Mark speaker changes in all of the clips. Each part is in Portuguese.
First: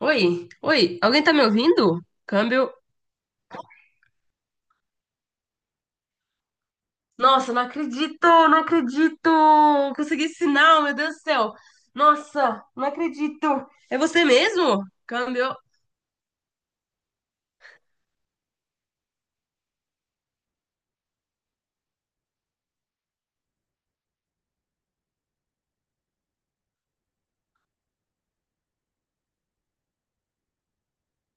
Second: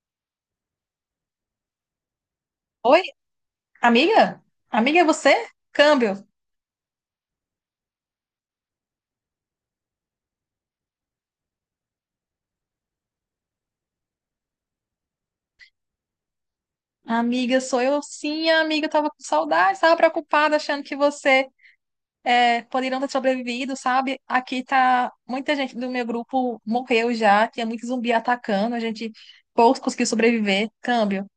Speaker 1: Oi, oi, alguém tá me ouvindo? Câmbio.
Speaker 2: Oi, amiga? Amiga, é você? Câmbio.
Speaker 1: Nossa, não acredito, não acredito! Consegui sinal, meu Deus do céu! Nossa, não acredito! É você mesmo? Câmbio.
Speaker 2: Amiga, sou eu sim, amiga. Eu tava com saudade, tava preocupada, achando que você poderia não ter sobrevivido, sabe? Aqui tá. Muita gente do meu grupo morreu já, tinha muito zumbi atacando, a gente poucos conseguiu sobreviver. Câmbio.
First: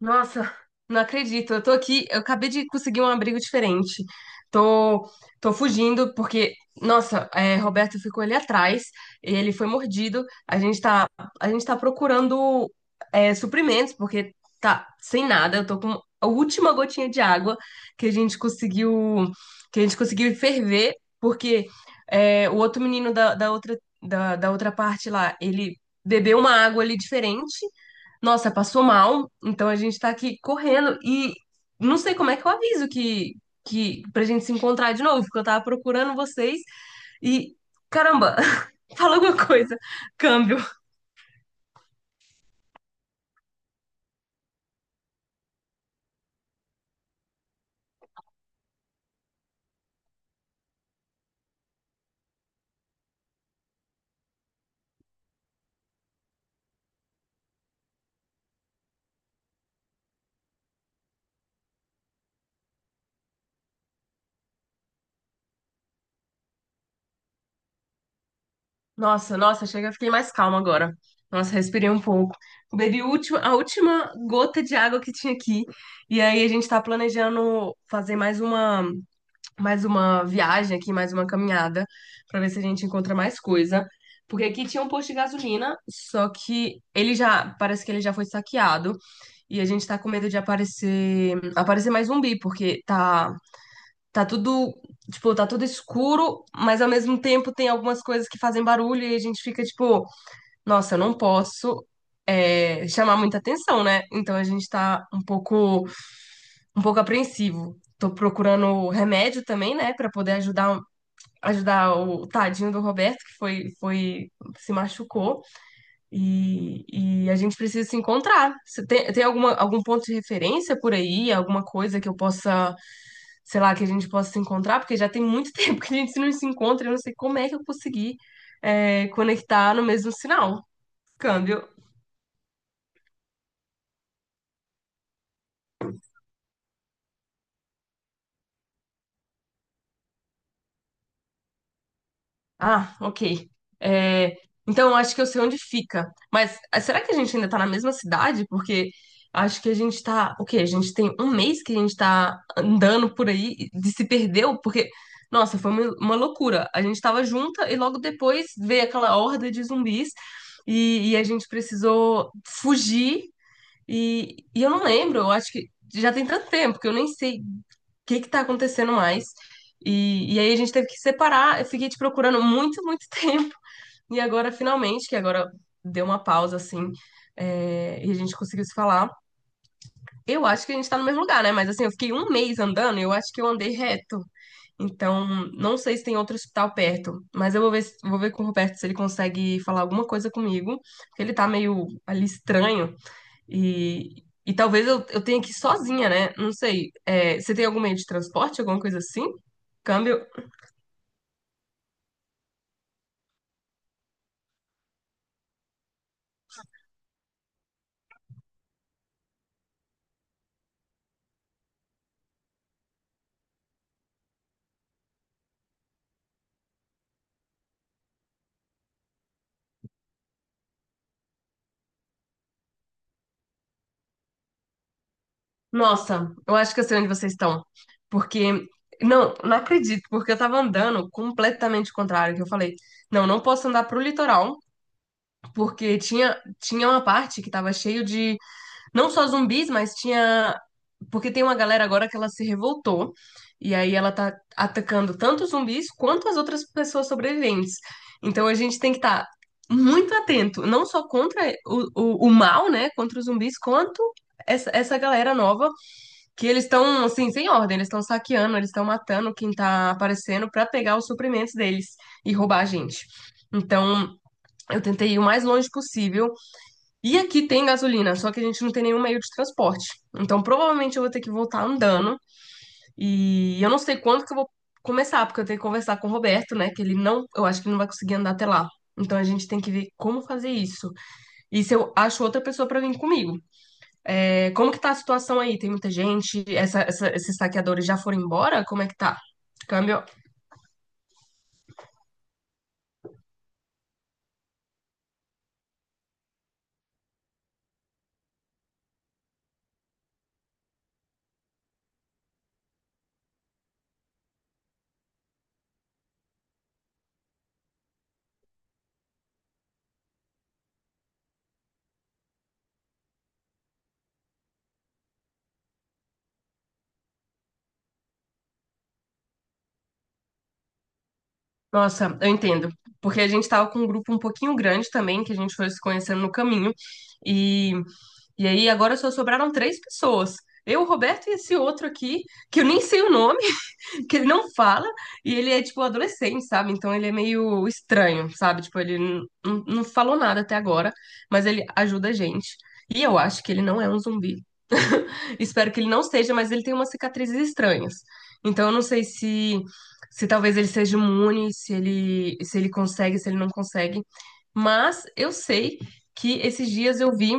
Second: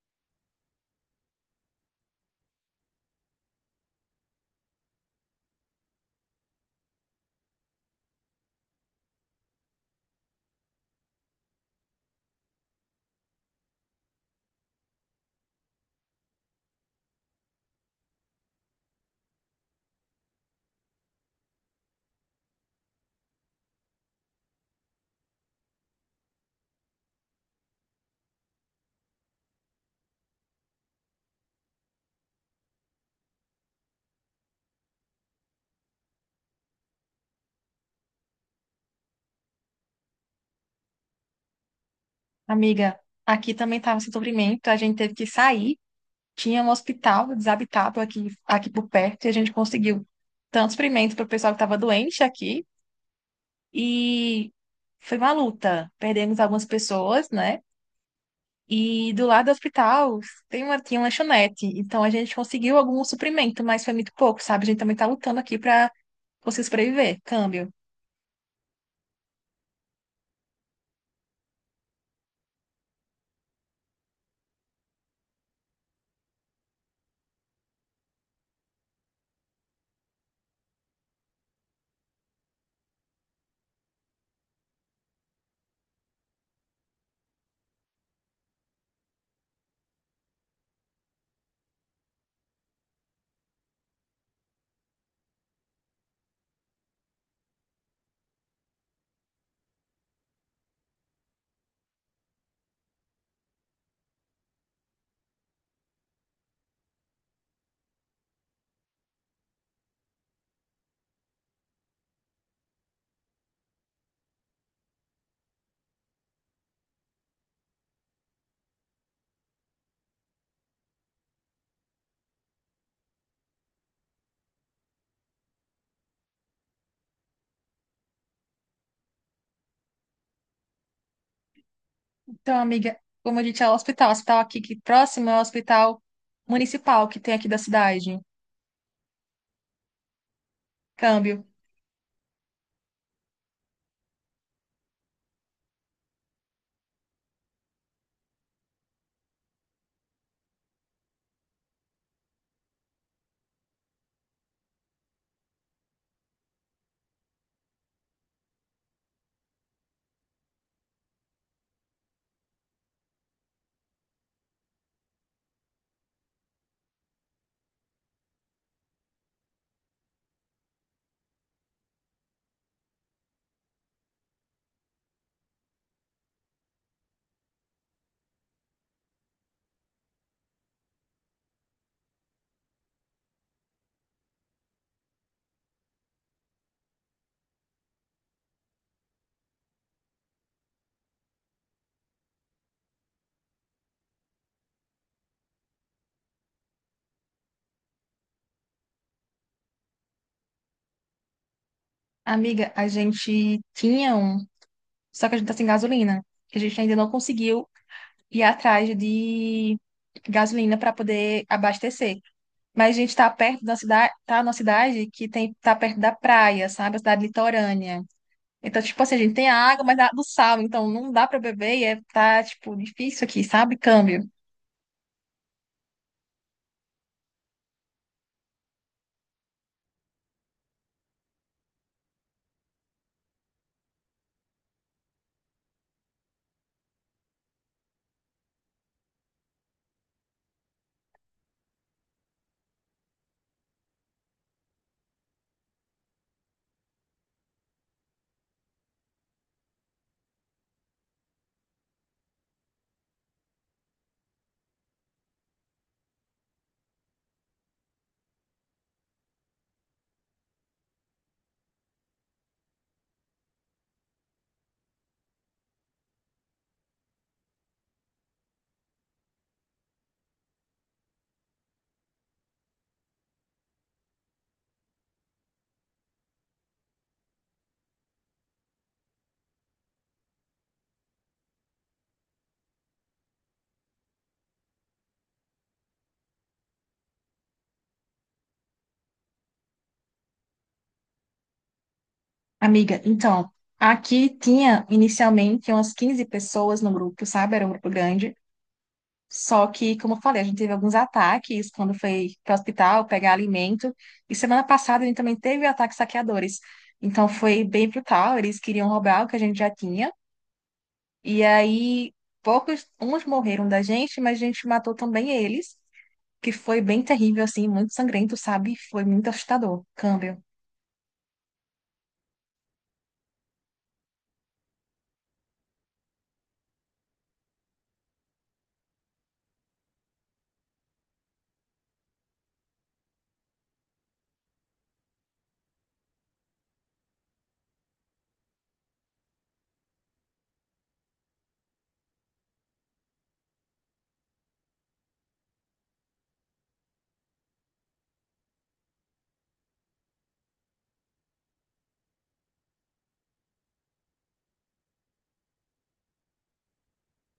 Speaker 1: Nossa, não acredito. Eu tô aqui, eu acabei de conseguir um abrigo diferente. Tô, tô fugindo porque, nossa, Roberto ficou ali atrás, ele foi mordido. A gente tá procurando suprimentos porque tá sem nada. Eu tô com a última gotinha de água que a gente conseguiu, que a gente conseguiu ferver porque o outro menino da outra da outra parte lá, ele bebeu uma água ali diferente. Nossa, passou mal, então a gente tá aqui correndo e não sei como é que eu aviso que pra gente se encontrar de novo, porque eu tava procurando vocês e caramba, fala alguma coisa. Câmbio.
Speaker 2: Amiga, aqui também tava sem sofrimento, a gente teve que sair. Tinha um hospital desabitado aqui, aqui por perto e a gente conseguiu tanto suprimento para o pessoal que estava doente aqui e foi uma luta. Perdemos algumas pessoas, né? E do lado do hospital tinha uma lanchonete. Então a gente conseguiu algum suprimento, mas foi muito pouco, sabe? A gente também tá lutando aqui pra conseguir sobreviver. Câmbio.
Speaker 1: Nossa, nossa, chega, eu fiquei mais calma agora. Nossa, respirei um pouco. Bebi a última gota de água que tinha aqui. E aí a gente tá planejando fazer mais uma. Mais uma viagem aqui, mais uma caminhada, pra ver se a gente encontra mais coisa. Porque aqui tinha um posto de gasolina, só que ele já, parece que ele já foi saqueado. E a gente tá com medo de aparecer, aparecer mais zumbi, porque tá tudo, tipo, tá tudo escuro, mas ao mesmo tempo tem algumas coisas que fazem barulho e a gente fica tipo, nossa, eu não posso chamar muita atenção, né? Então a gente tá um pouco apreensivo. Tô procurando remédio também, né, pra poder ajudar o tadinho do Roberto, que foi se machucou, e a gente precisa se encontrar. Você tem alguma, algum ponto de referência por aí, alguma coisa que eu possa, sei lá, que a gente possa se encontrar? Porque já tem muito tempo que a gente não se encontra, eu não sei como é que eu consegui, conectar no mesmo sinal. Câmbio.
Speaker 2: Então, amiga, como a gente é o hospital aqui que próximo é o hospital municipal que tem aqui da cidade. Câmbio.
Speaker 1: Ah, ok. É, então, eu acho que eu sei onde fica. Mas ah, será que a gente ainda tá na mesma cidade? Porque acho que a gente tá. O quê? A gente tem um mês que a gente tá andando por aí e de se perdeu, porque, nossa, foi uma loucura. A gente tava junta e logo depois veio aquela horda de zumbis e a gente precisou fugir. E eu não lembro, eu acho que já tem tanto tempo que eu nem sei o que que tá acontecendo mais. E aí a gente teve que separar, eu fiquei te procurando muito, muito tempo. E agora, finalmente, que agora deu uma pausa, assim, e a gente conseguiu se falar. Eu acho que a gente tá no mesmo lugar, né? Mas assim, eu fiquei um mês andando e eu acho que eu andei reto. Então, não sei se tem outro hospital perto, mas eu vou ver, vou ver com o Roberto se ele consegue falar alguma coisa comigo, porque ele tá meio ali estranho. E talvez eu tenha que ir sozinha, né? Não sei. É, você tem algum meio de transporte, alguma coisa assim? Câmbio?
Speaker 2: Amiga, a gente tinha um, só que a gente tá sem gasolina. Que A gente ainda não conseguiu ir atrás de gasolina para poder abastecer. Mas a gente tá perto da cidade, tá numa cidade tá perto da praia, sabe? A cidade litorânea. Então, tipo assim, a gente tem a água, mas do sal, então não dá pra beber e tá, tipo, difícil aqui, sabe? Câmbio.
Speaker 1: Nossa, eu acho que eu sei onde vocês estão. Porque. Não, não acredito, porque eu tava andando completamente contrário, que eu falei, não, não posso andar pro litoral, porque tinha uma parte que tava cheio de. Não só zumbis, mas tinha. Porque tem uma galera agora que ela se revoltou. E aí ela tá atacando tanto os zumbis quanto as outras pessoas sobreviventes. Então a gente tem que estar muito atento, não só contra o mal, né? Contra os zumbis, quanto essa galera nova, que eles estão, assim, sem ordem, eles estão saqueando, eles estão matando quem tá aparecendo pra pegar os suprimentos deles e roubar a gente. Então, eu tentei ir o mais longe possível e aqui tem gasolina, só que a gente não tem nenhum meio de transporte. Então, provavelmente eu vou ter que voltar andando. E eu não sei quando que eu vou começar, porque eu tenho que conversar com o Roberto, né? Que ele não, eu acho que ele não vai conseguir andar até lá. Então, a gente tem que ver como fazer isso. E se eu acho outra pessoa pra vir comigo. É, como que tá a situação aí? Tem muita gente? Esses saqueadores já foram embora? Como é que tá? Câmbio.
Speaker 2: Amiga, então, aqui tinha inicialmente umas 15 pessoas no grupo, sabe? Era um grupo grande. Só que, como eu falei, a gente teve alguns ataques quando foi para o hospital pegar alimento. E semana passada a gente também teve ataques saqueadores. Então foi bem brutal, eles queriam roubar o que a gente já tinha. E aí, poucos, uns morreram da gente, mas a gente matou também eles, que foi bem terrível, assim, muito sangrento, sabe? Foi muito assustador. Câmbio.
Speaker 1: Nossa, eu entendo. Porque a gente tava com um grupo um pouquinho grande também, que a gente foi se conhecendo no caminho. E, e aí agora só sobraram três pessoas. Eu, o Roberto e esse outro aqui, que eu nem sei o nome, que ele não fala, e ele é tipo adolescente, sabe? Então ele é meio estranho, sabe? Tipo, ele não falou nada até agora, mas ele ajuda a gente. E eu acho que ele não é um zumbi. Espero que ele não seja, mas ele tem umas cicatrizes estranhas. Então eu não sei se se talvez ele seja imune, se ele se ele consegue, se ele não consegue. Mas eu sei que esses dias eu vi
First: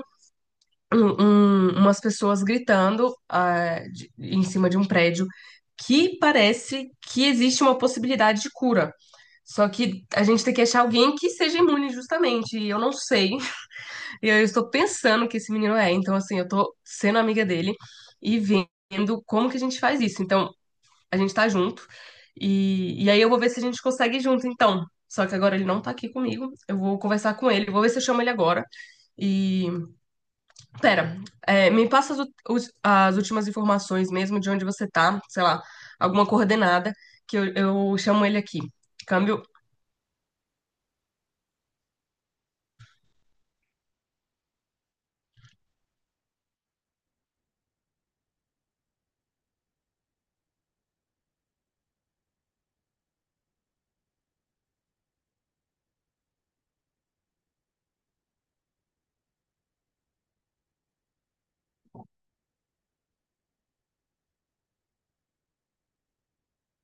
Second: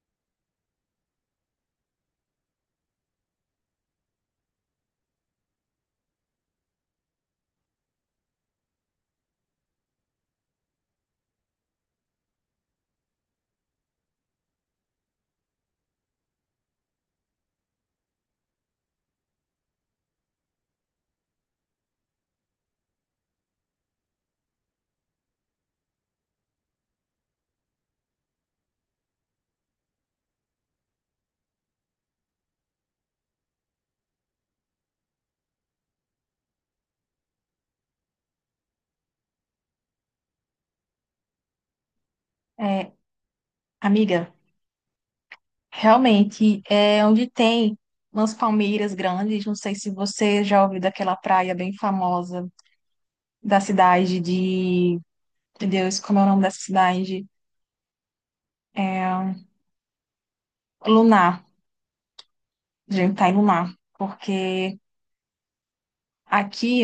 Speaker 1: um- umas pessoas gritando ah, em cima de um prédio que parece que existe uma possibilidade de cura. Só que a gente tem que achar alguém que seja imune, justamente. E eu não sei e eu estou pensando que esse menino é. Então, assim, eu tô sendo amiga dele e vendo como que a gente faz isso. Então, a gente tá junto. E aí eu vou ver se a gente consegue ir junto, então. Só que agora ele não tá aqui comigo. Eu vou conversar com ele, vou ver se eu chamo ele agora. E. Pera, é, me passa as últimas informações mesmo de onde você tá, sei lá, alguma coordenada, que eu chamo ele aqui. Câmbio.
Speaker 2: É, Amiga, realmente, é onde tem umas palmeiras grandes, não sei se você já ouviu daquela praia bem famosa da cidade de... Meu Deus, como é o nome dessa cidade? É, Lunar. A gente tá em Lunar, porque aqui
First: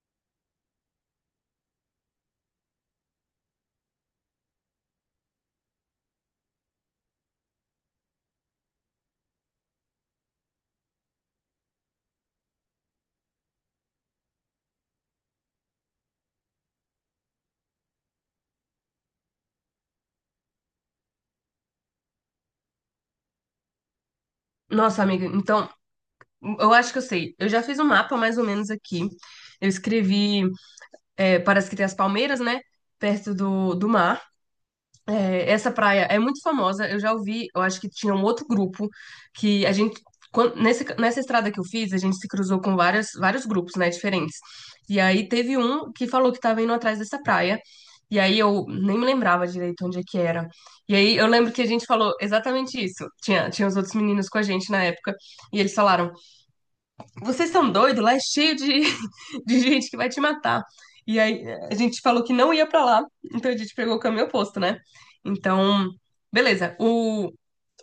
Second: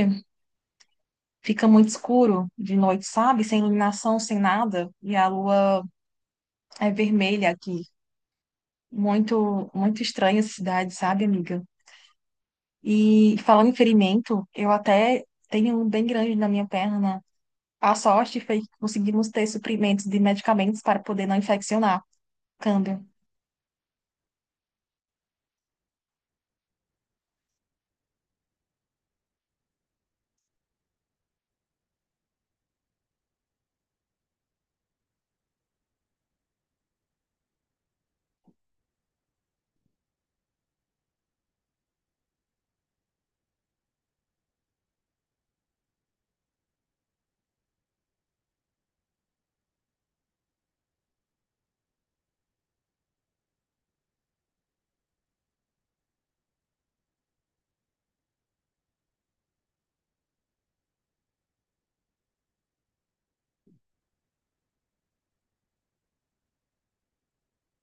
Speaker 2: fica muito escuro de noite, sabe? Sem iluminação, sem nada. E a lua é vermelha aqui. Muito, muito estranha essa cidade, sabe, amiga? E falando em ferimento, eu até tenho um bem grande na minha perna, né? A sorte foi que conseguimos ter suprimentos de medicamentos para poder não infeccionar. Câmbio.
Speaker 1: Nossa, amiga, então, eu acho que eu sei. Eu já fiz um mapa mais ou menos aqui. Eu escrevi é, parece que tem as palmeiras, né? Perto do mar. É, essa praia é muito famosa. Eu já ouvi, eu acho que tinha um outro grupo que a gente. Quan- nesse- nessa estrada que eu fiz, a gente se cruzou com vários grupos, né, diferentes. E aí teve um que falou que estava indo atrás dessa praia. E aí eu nem me lembrava direito onde é que era. E aí eu lembro que a gente falou exatamente isso. Tinha os outros meninos com a gente na época. E eles falaram: Vocês são doidos? Lá é cheio de gente que vai te matar. E aí a gente falou que não ia pra lá, então a gente pegou o caminho oposto, né? Então, beleza.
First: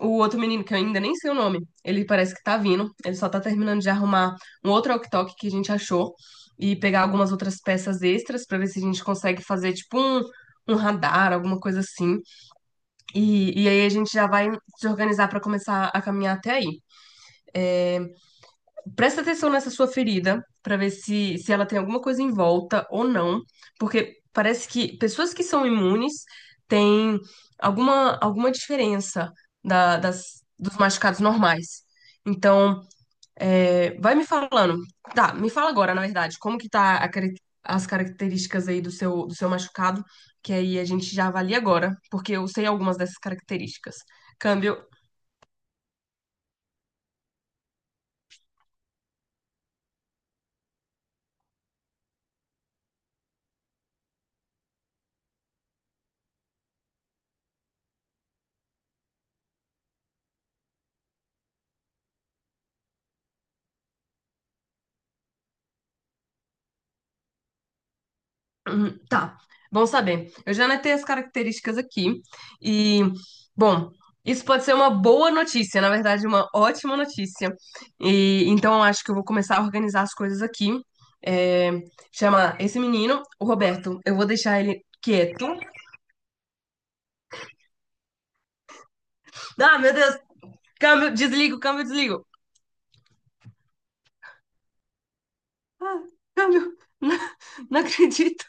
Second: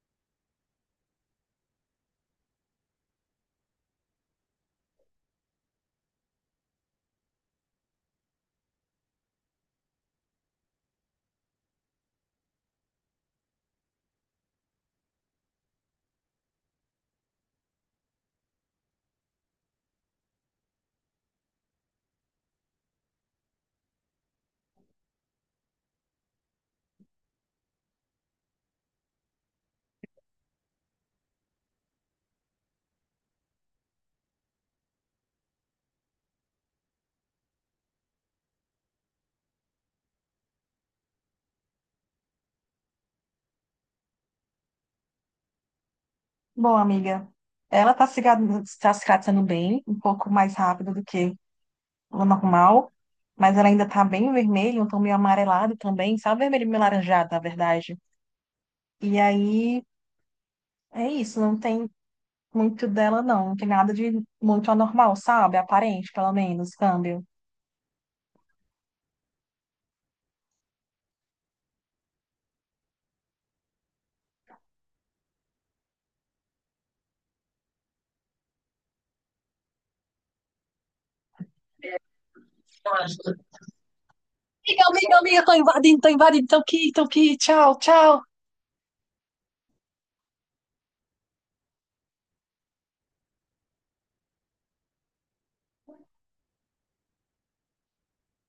Speaker 1: O outro menino, que eu ainda nem sei o nome, ele parece que tá vindo, ele só tá terminando de arrumar um outro walkie-talkie que a gente achou e pegar algumas outras peças extras pra ver se a gente consegue fazer tipo um radar, alguma coisa assim. E aí a gente já vai se organizar pra começar a caminhar até aí. É, presta atenção nessa sua ferida para ver se ela tem alguma coisa em volta ou não, porque parece que pessoas que são imunes têm alguma, alguma diferença dos machucados normais. Então, é, vai me falando. Tá, me fala agora, na verdade, como que tá as características aí do do seu machucado, que aí a gente já avalia agora, porque eu sei algumas dessas características. Câmbio.
Speaker 2: Bom, amiga, ela está se gra- tá se tratando bem, um pouco mais rápido do que o normal, mas ela ainda está bem vermelha, um tom meio amarelado também, sabe? Vermelho meio laranjado, na verdade. E aí é isso, não tem muito dela, não. Não tem nada de muito anormal, sabe? Aparente, pelo menos, câmbio.
Speaker 1: Uhum. Tá, bom saber. Eu já anotei as características aqui e, bom, isso pode ser uma boa notícia, na verdade, uma ótima notícia. E então eu acho que eu vou começar a organizar as coisas aqui. É, chamar esse
Speaker 2: Eu
Speaker 1: menino,
Speaker 2: acho.
Speaker 1: o Roberto. Eu vou deixar ele
Speaker 2: Amiga, amiga, amiga,
Speaker 1: quieto.
Speaker 2: tô invadindo, tô invadindo, tô aqui, tchau, tchau.
Speaker 1: Ah, meu Deus! Câmbio, desligo, câmbio, desligo. Ah, câmbio, não, não acredito.